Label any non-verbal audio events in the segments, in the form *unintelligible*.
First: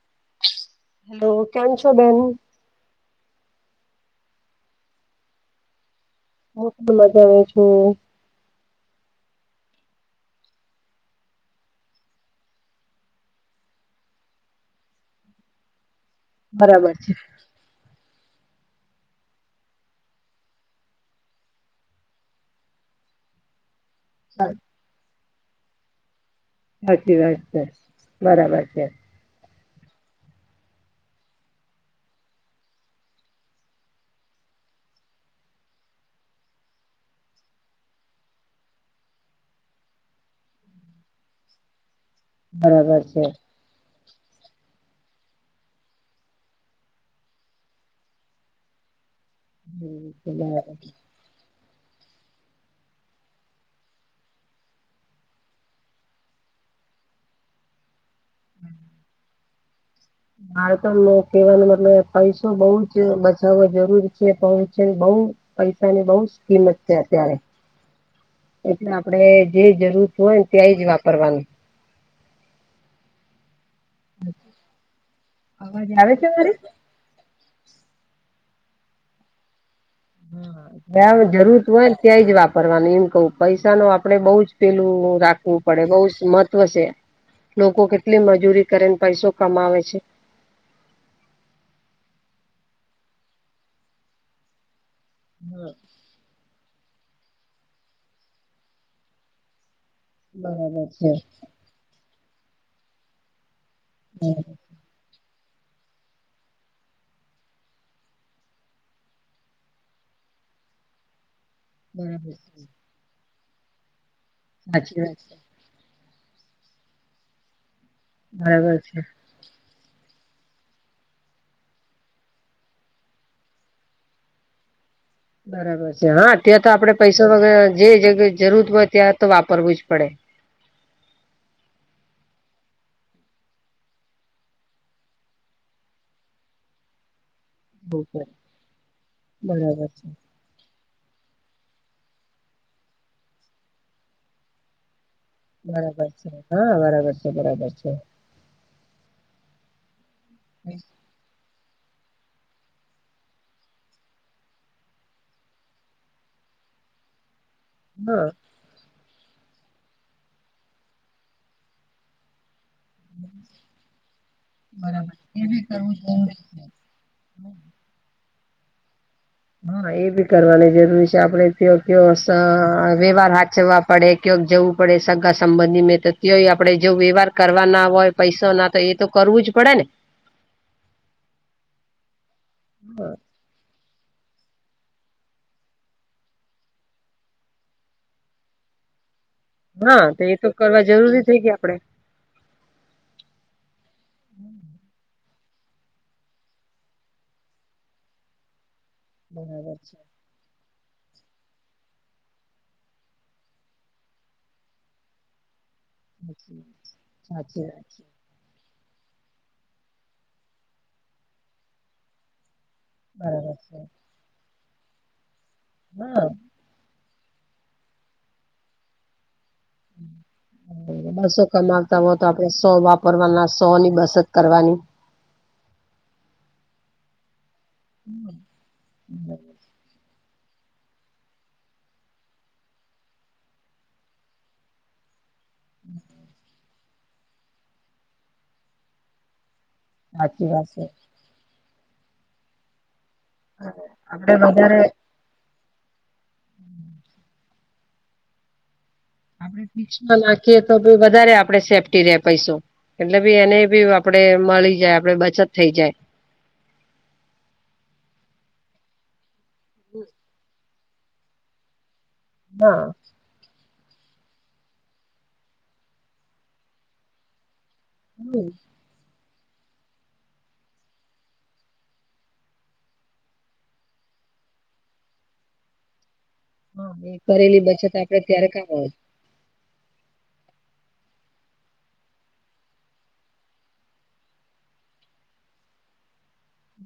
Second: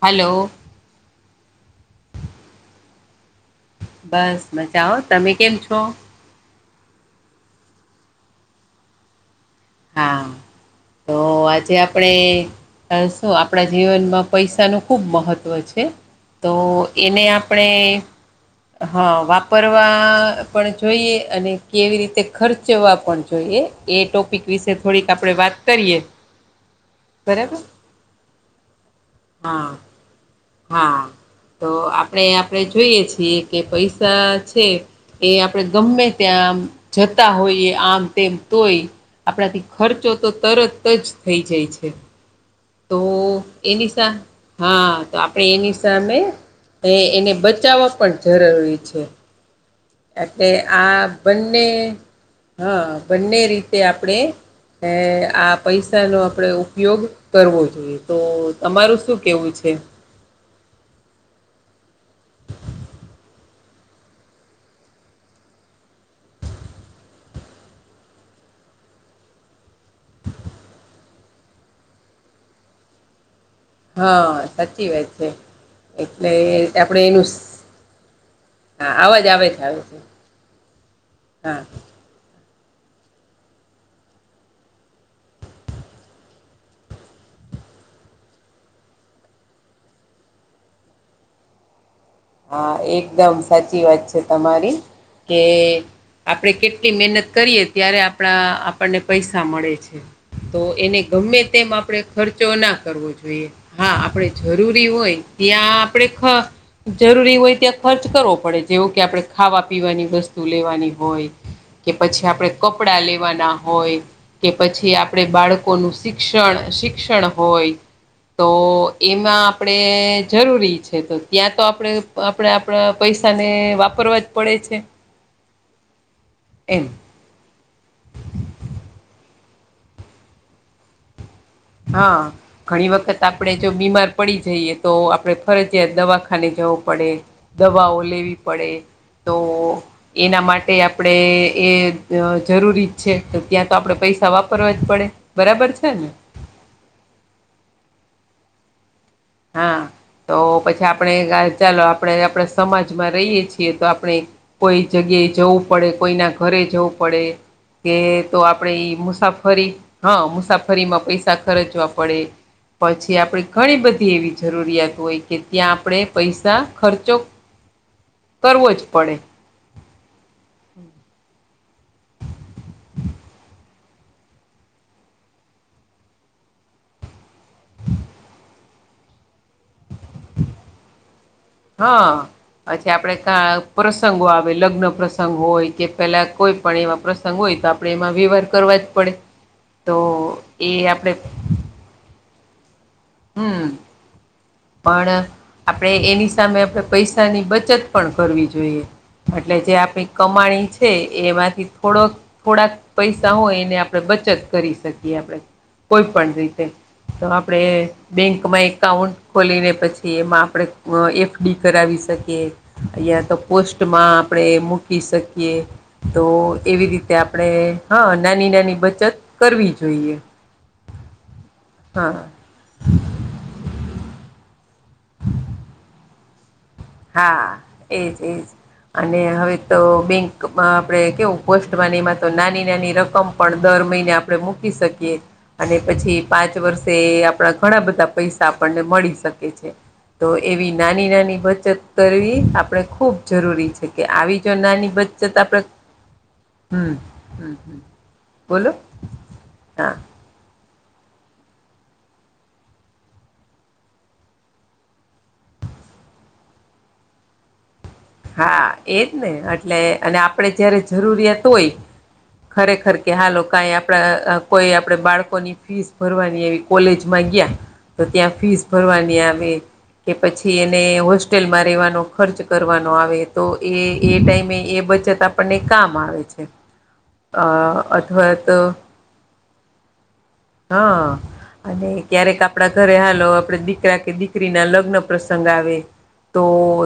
Hello hello કેમ છો બેન બસ મજાઓ તમે કેમ છો હું ખુબ મજા આવે છું. હા તો આજે આપણે શું આપણા જીવનમાં પૈસાનું ખુબ મહત્ત્વ છે તો બરાબર છે એને આપણે હા વાપરવા પણ જોઈએ અને કેવી રીતે ખર્ચવા પણ જોઈએ એ ટોપિક વિશે થોડીક આપડે વાત કરીએ સાચી વાત બરાબર છે બરાબર છે. હા હા તો આપણે આપણે જોઈએ છીએ કે પૈસા છે. એ આપણે ગમે ત્યાંમ જતા હોઈએ આમ તેમ તોય આપણાથી ખર્ચો તો તરત જ થઈ જાય છે. તો બરાબર છે એની સા હા તો આપડે એની સામે એ એને બચાવવા પણ જરૂરી છે. એટલે બરાબર. આ બંને હા બંને રીતે આપણે એ આ પૈસાનો આપણે ઉપયોગ કરવો જોઈએ. તો તમારું શું કેવું છે. બાળક ન કહેવાનો મતલબ પૈસો બઉુ જ બચાવવાો જરૂર છે પ છે બઉુ પૈસા ની બહુ જ કિંમત છે અત્યારે એટલે આપડે જે જરૂર હો હોય ને ત્યાંય જ વાપરવાનું- - હા સાચી વાત છે અવાજ આવે છે મારી? એટલે- - આપડે એનું હા અવાજ આવે છે આવે છે. હા જરૂરત હોય ને? ત્યાં જ વાપરવાનું એમ કવું પૈસા ન આપડે બહુ જ પેલું રાખવું પડે બઉુ જ મહત્વ છે. લોકો કેટલી મજૂરી કરેને પૈસો કમાવે છે. હા એકદમ સાચી વાત છે તમારી કે- - આપણે કેટલી મહેનત કરીએ ત્યારે આપણા આપણને પૈસા મળે છે. તો બરાબર એને છે ગમે તેમ આપડે- - ખર્ચો ના કરવો જોઈએ હા આપણે હમ, જરૂરી હોય ત્યાં આપણે- - જરૂરી હોય ત્યાં ખર્ચ કરવો પડે જેવો કે આપણે ખાવા પીવાની વસ્તુ લેવાની હોય- - કે પછી બરાબર છે આપડે કપડા લેવાના હોય કે પછી સાચી વાત આપડે છે બાળકો- - ન શિક્ષણ શિક્ષણ હોય તો બરાબર છે એમાં- - આપણે જરૂરી છે તો ત્યાં- - તો આપણે આપણે આપણા પૈસાને વાપરવા જ પડે છે. બરાબર છે હા ત્યાં તો એમ આપડે પૈસા વગ જે જગ્યા જરૂર હોય ત્યાં તો વાપરવું જ પડે હા- - ઘણી વખત આપણે જો બીમાર પડી જઈએ તો આપડણે ફરજયાત દવાખાને જવું પડે દવાઓ લેવી પડે તો બરાબર બરાબર છે એના માટે આપ- - આપણે એ જરૂરી જ છે તો ત્યાં તો આપણે પૈસા વાપરવા જ પડે બરાબર છે હા બરાબર છે બરાબર છે. હા તો પછી આપણે ચાલો આપણે આપણે સમાજમાં રહીએ છીએ તો આપણે- - કોઈ જગ્યાએ જવું પડે કોઈના ઘરે જવું પડે કે તો- બરાબર - આપણે મુસાફરી હા મુસાફરીમાં પૈસા ખર્ચવા પડે- - પછી આપણે ઘણી બધી એવી જરૂરિયાત હોય કે એ બી ત્યાં કરવું આપણે જરૂરી છે પૈસા હા ખર્ચો- - કરવો જ પડે- - હા એ બી કરવાની જરૂરી છે, આપડે *unintelligible* વ્યવહાર *unintelligible* - - પડે *unintelligible* જવું પડે સગા સંબંધી મેં તો તય આપડે જો વ્યવહાર કરવા ના હોય- - *unintelligible* ના તો એ તો કરવું જ પડે ને? હા પછી આપડે ક- - પ્રસંગો આવે લગ્ન પ્રસંગ હોય કે પેલા કોઈ પણ એવા પ્રસંગ હોય તો આપણે એમાં વ્યવહાર કરવા જ પડે? તો એ આપડે- - આપણે- - હમ. પણ આપણે એની સામે આપણે પૈસાની બચત પણ કરવી જોઈએ. એટલે જે બરાબર છે આપણી કમાણી છે, એમાંથી થોડોક- - થોડાક પૈસા હોય એને આપણે બચત કરી શકીએ આપણે- - કોઈ પણ રીતે તો સાચી સાચી આપણેે- વાત છે - બેન્કમાં એકાઉન્ટ ખોલીને પછી એમાં આપણે એફડી કરાવી શકીએ- - *unintelligible* તો બરાબર છે. પોસ્ટમાં આપણે મૂકી શકીએ તો- - એવી રીતે આપણેે હા નાની નાની બચત કરવી. જોઈએ બસો કમાવતા હોય હા તો આપડણે સો વાપરવાના સો ની બસત કરવાની. હા એજ એજ અને હવે- - તો બેંકમાં આપણે કેવું પોસ્ટમાંની એમાં તો નાની નાની રકમ પણ દર મહિને આપણે મૂકી શકીએ- - અને પછી પાંચ વર્ષે આપણા ઘણા બધા પૈસા આપણને મળી શકે છે. તો સાચી વાત એવી છે નાની નાની બચત કરવી આપડણે ખુબ- - જરૂરી છે, કે આપડે આવી જો વધારે નાની બચત આપણે હમ હમ- - બોલો? આપડ ફિક્સમાં નાખીએ તો ભી વધારે આપડે સેફ્ટી રે પૈસો- - એટલે બી એને બી આપડે મળી જાય આપડે બચત થઈ જાય. હા એજ ને એટલે અને આપડે જયારે જરૂરિયાત હોય ખરેખર કે હા લોકા *unintelligible* કોઈ આપે બાળકો ની ફીસ ભરવાની એવી કોલેજમાં ગીયા તો ત્યાં હમ ફીસ ફરવાની આવે કે પછી એને હોસ્ટેલમાં રેવાનો ખર્ચ કરવાનો આવે તો એ ટાઈમે એ બચત આપણને કામ આવે છે હા એ અ કરેલી બચત આપડે અથવા ત્યારે તો કામ આવે હ અને ક્યારેક આપણા ઘરે હાલો આપડે દીકરા કે દીકરી ના લગ્ન પ્રસંગ આવે તો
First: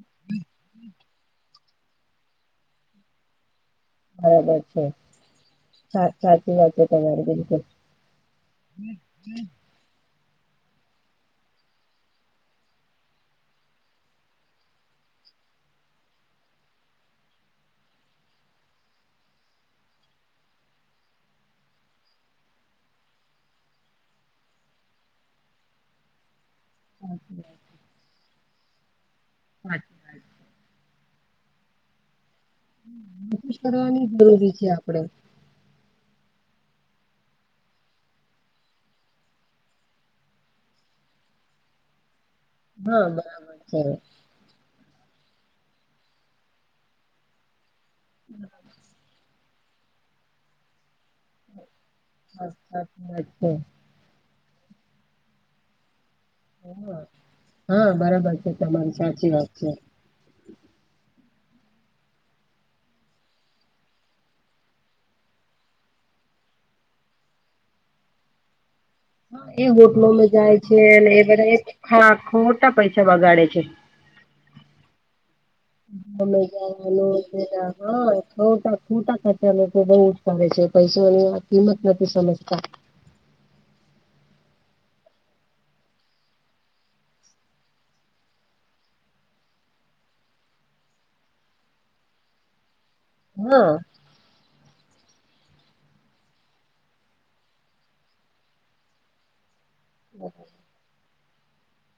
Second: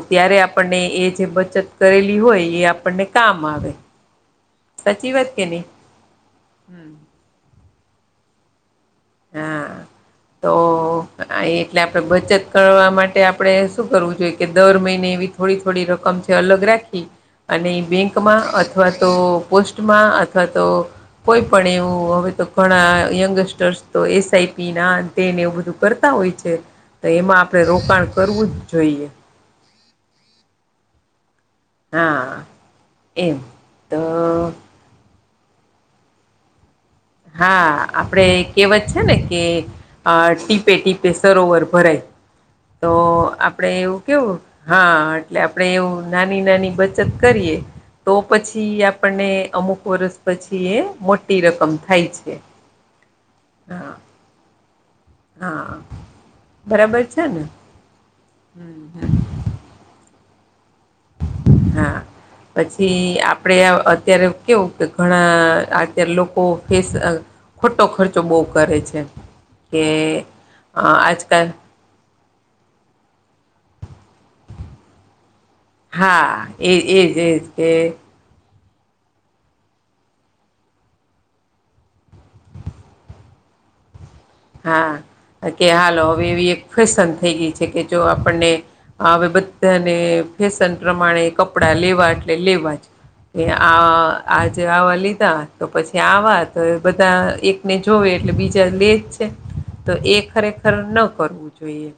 ત્યારે આપણને એ જે બચત કરેલી હોય એ આપણને કામ આવે બરાબર છે. સાચી વાત કેની સા સાચી વાત તમારી *unintelligible* હા તો એટલે આપણેે બચત કરવા માટે આપણે શું કરવું જોઈએ કે દર મહિને એવી થોડી થોડી રકમ, *unintelligible* અલગ રાખી અને બેંકમાં અથવા તો પોસ્ટમાં અથવા તો કોઈ પણ એવું અવે તો ઘણા યંગસ્ટર્સ તો એસ આઈ પી ને આતે એવું બધું કરતા હોય છે, તો એમાં આપણેે રોકાણ કરવું જ જોઈએ. *inaudible* હા એમ *inaudible* તો કરવાની જરૂરી છે, આપડે હા આપડે કેવત છે, ને કે અ ટીપે ટીપે સરોવર ભરાય તો હા બરાબર આપડે છે એવું કેવું હા એટલે આપણેે એવું નાની નાની બચત કરીએ તો પછી આપણને અમુક વર્ષ પછી એ મોટી રકમ થાય છે. હા, સાચી વાત છે. હા હા હા બરાબર છે ને? હા બરાબર છે. તમારી સાચી વાત છે. હા. પછી આપડે અ અત્યારે કેવું કે ઘણા આત્યારે લોકો ફેસ અ ખોટો ખર્ચો બહુ કરે છે એમ. હહ એ હોટલોમાં જાય છે, અને એ આજકાલ બધા એ ખોટા પૈસા બગાડે છે. *inaudible* હહ હા એ એજ એજ કે ખોટા ખોટા ખર્ચા લોકો બહુ જ કરે છે. પૈસાની આ કિંમત નથી સમજતા. હા કે હાલો હવે એવી એક ફેશન થઈ ગઈ છે કે જો આપણને હહ હવે બધાને ફેશન પ્રમાણે કપડા લેવા એટલે લેવા જ. એ હા આ આજે આવા લીધા તો પછી આવા તો એ બધા એકને જોવે એટલે બીજા લેજ. તે તો એ ખરેખર ન કરવું જોઈએ.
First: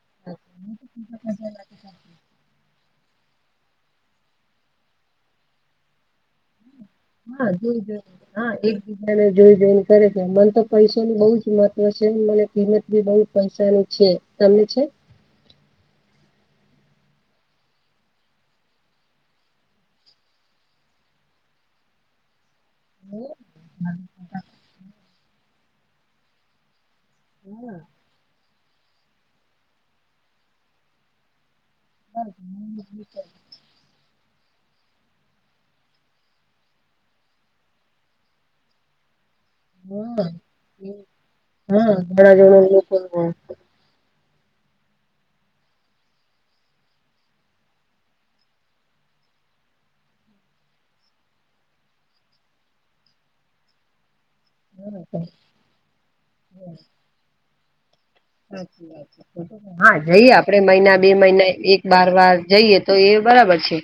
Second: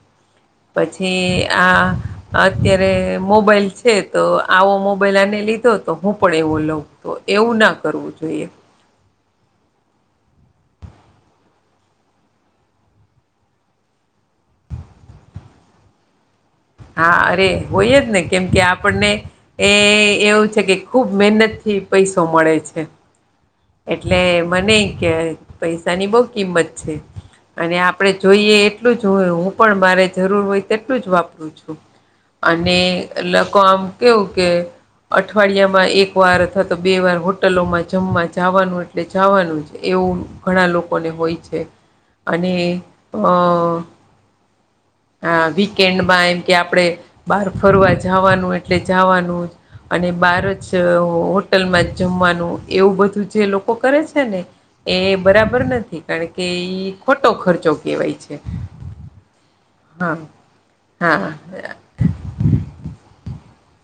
પછી આ અત્યારે મોબાઈલ છે તો આવો મોબાઈલ આને લીધો તો હું પણ એવો લઉં. તો એવું ના કરવું જોઈએ. બીજાને જોઈ જોઈને કરે છે. મન તો પૈસાનું બઉ જ મહત્વ છે, મને કિંમત ભી બઉ પૈસાની છે. તમને છે? હા અરે! હોય જ ને કેમ કે આપણને એ એવું છે કે ખુબ મહેનતથી પૈસો મળે છે. હા એટલે મને કે પૈસાની બહુ કિંમત છે. અને આપ આપણે જોઈએ એટલું જ હોય, હું પણ મારે જરૂર હોય તેટલું જ વાપરું છું. હા. અને અલ લોકો આમ કેવું કે અઠવાડિયામાં એક વાર અથવા તો બે વાર હોટલોમાં જમવા જા જાવાનું એટલે જાવાનું જ એવું હા ઘણા લોકોને હોય છે. હા ઘણા અને જણા લોકો અ આ વીકેન્ડમાં એમ કે આપણે બહાર ફરવા જાવાનું એટલે જાવાનું જ. અને બાર જ હોટલમાં જ જમવાનું એવું બધું જે લોકો કરે છે ને એ બરાબર નથી. કારણ કે ઈ ખોટો ખર્ચો કેવાય છે. સાચી વાત છે. હા જઈએ આપડે મહિના બે હા મહિના એક બાર વાર જઈએ તો એ બરાબર છે.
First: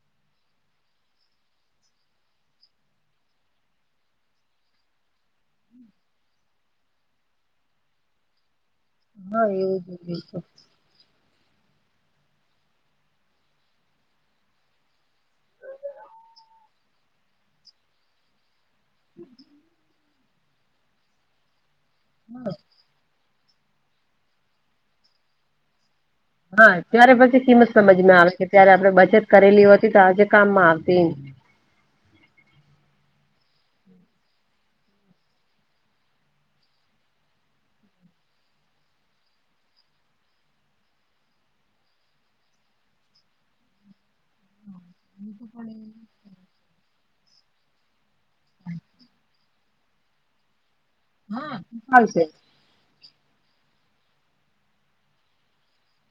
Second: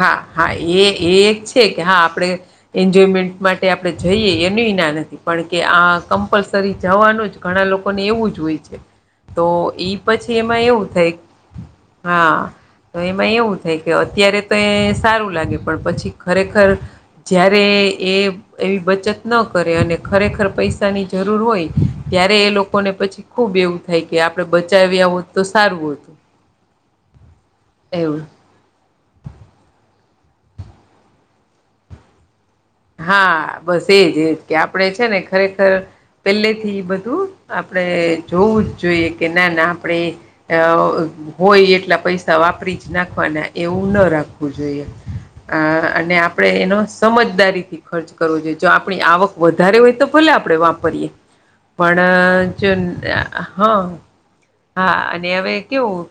હા હા એ એ એક છે કે હા આપણે ઈન્જોયમેન્ટ માટે આપણે જઈએ એનુંય ના નથી. પણ કે આ કમ્પલસરી જવાનું જ ઘણા લોકોને એવું જ હોય છે. તો હા એવું ઈ જોઈએ પછી છે એમાં એવું થાય હા તો એમાં એવું થાય કે અત્યારે તે સારું લાગે પણ પછી ખરેખર જ્યારે એ એવી બચત ન કરે અને ખરેખર પૈસાની જરૂર હોય ત્યારે એ લોક કોને પછી ખુબ એવું થાય કે આપડે બચાવ્યા હોત તો સારું હોતું. હા ત્યારે પછી કિંમત સમજમાં આવે કે ત્યારે આપણે બચત કરેલી હોતી તો આજે કામમાં આવતી. હા બસ એજ એજ કે આપડે છે ને ખરેખર પેલેથી ઈ બધું આપણે જોવું જ જોઈએ. કે ના ના આપણે અ હોય એટલા પૈસા વાપરી જ નાખવાના એવું ન રાખવું જોઈએ. અ અને આપડે એનો સમજદારી થી ખર્ચ કરવો જોઈએ. જો આપણી આવક વધારે હોય તો ભલે આપણે વાપરીએ. આવશે પણ જો‌ હહ હા અને હવે કેવુંક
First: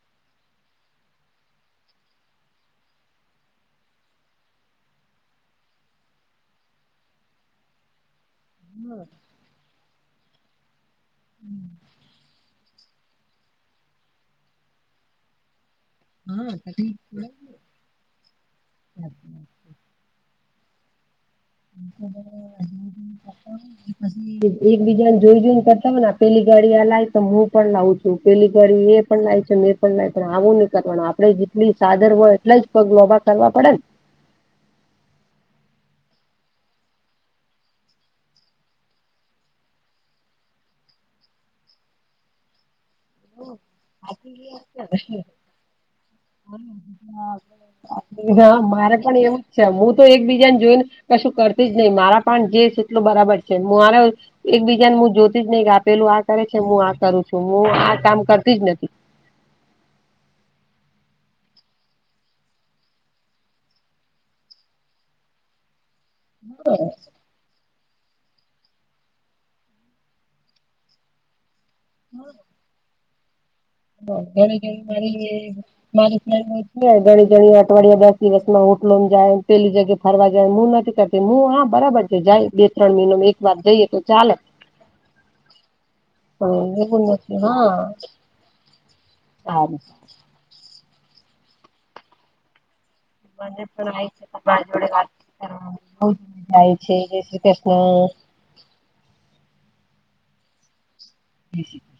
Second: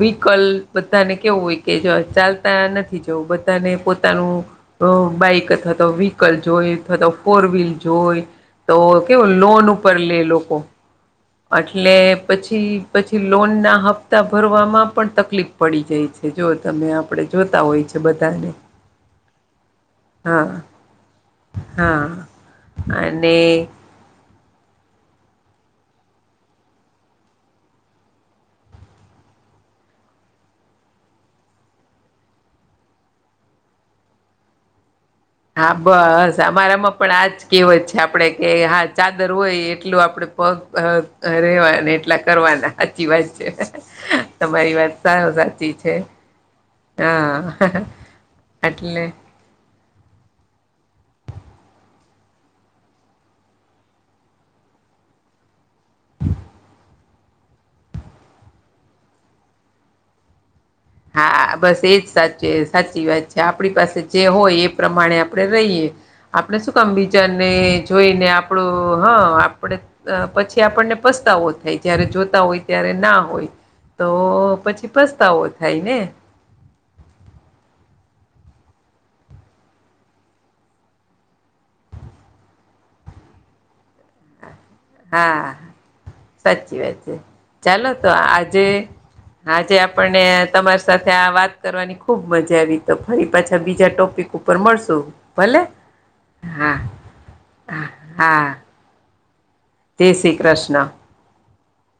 વિકલ્પ બધાને કેવું હોય કે જો ચાલતા નથી જવું, બધાને પોતાનું અ બાઈક અથવા ત તો વ્હીકલ જોય અથવા તો ફોરવ્હીલ જોય તો કેવું લોન ઉપર લે લોકો- એટલે પછી પછી લોનના હપ્તા ભરવામાં પણ તકલીફ પડી જાય છે. જો તમે આપડ જોતા હોય છે બધાને હા- હા અને *inaudible* પછી એકબીજા ને જોઈ જોઈને કરતા હોય પેલી ગાડી આ લાવ તો હું પણ લાવું છું પેલી ગાડી એ- પણ લાય છે મેં પણ લ છે આવું નઈ કરવાનું આપડે જેટલી ચાદર હોય એટલા જ પગ લોભા કરવા પડે ને- હા બસ અમારામાં પણ આજ કેવત છે આપડે કે હા ચાદર હોય એટલું આપડે- પગ રેવા એટલા કરવાના- સાચી વાત છે તમારી વાત સાવ સાચી છે. હા હા મારે અટલે- પણ એવું જ હું તો એકબીજાને જોઈને કશું કરતી જ નહી મારા પણ જે છે એટલો બરાબર છે મારે- એકબીજાને હું જોતી જ નહી કે આપેલું આ કરે છે હું આ કરું છું હું આ કામ કરતી જ નથી. હા બસ એજ સાચી સાચી વાત છે આપણી પાસે જે હોય એ પ્રમાણે આપણે રહીએ- આપણેે શું કામ- ને જોઈને આપણું હા આપડે પછી આપણને પસ્તાવો- જયારે જોતા હોય ત્યારે ના હોય તો પછી પસ્તાવો હ- મારે- ઘણી ઘણી અઠવાડિયા દસ દિવસ માં હોટલોમ જાય પેલી જગ્યા ફરવા જાય હું નથી કર- હું હા બરાબર છે જાય બે ત્રણ મહિનો એક વાર જઈએ તો ચાલે- હા સાચી પણ વાત એવું છે નથી હા ચાલો તો આજે- આજે સારું આપણને તમારી સાથે આ વાત કરવાની ખુબ મજા આવી. તો ફરી પાછા મને બીજા પણ ટોપિક ઉપર તમા જોડે મળશું વાત ભલે કરવાની બોજ મજા હા આવી છે. જય શ્રીકૃષ્ણા- ને જયશ્રી કૃષ્ણા- બેસી *unintelligible*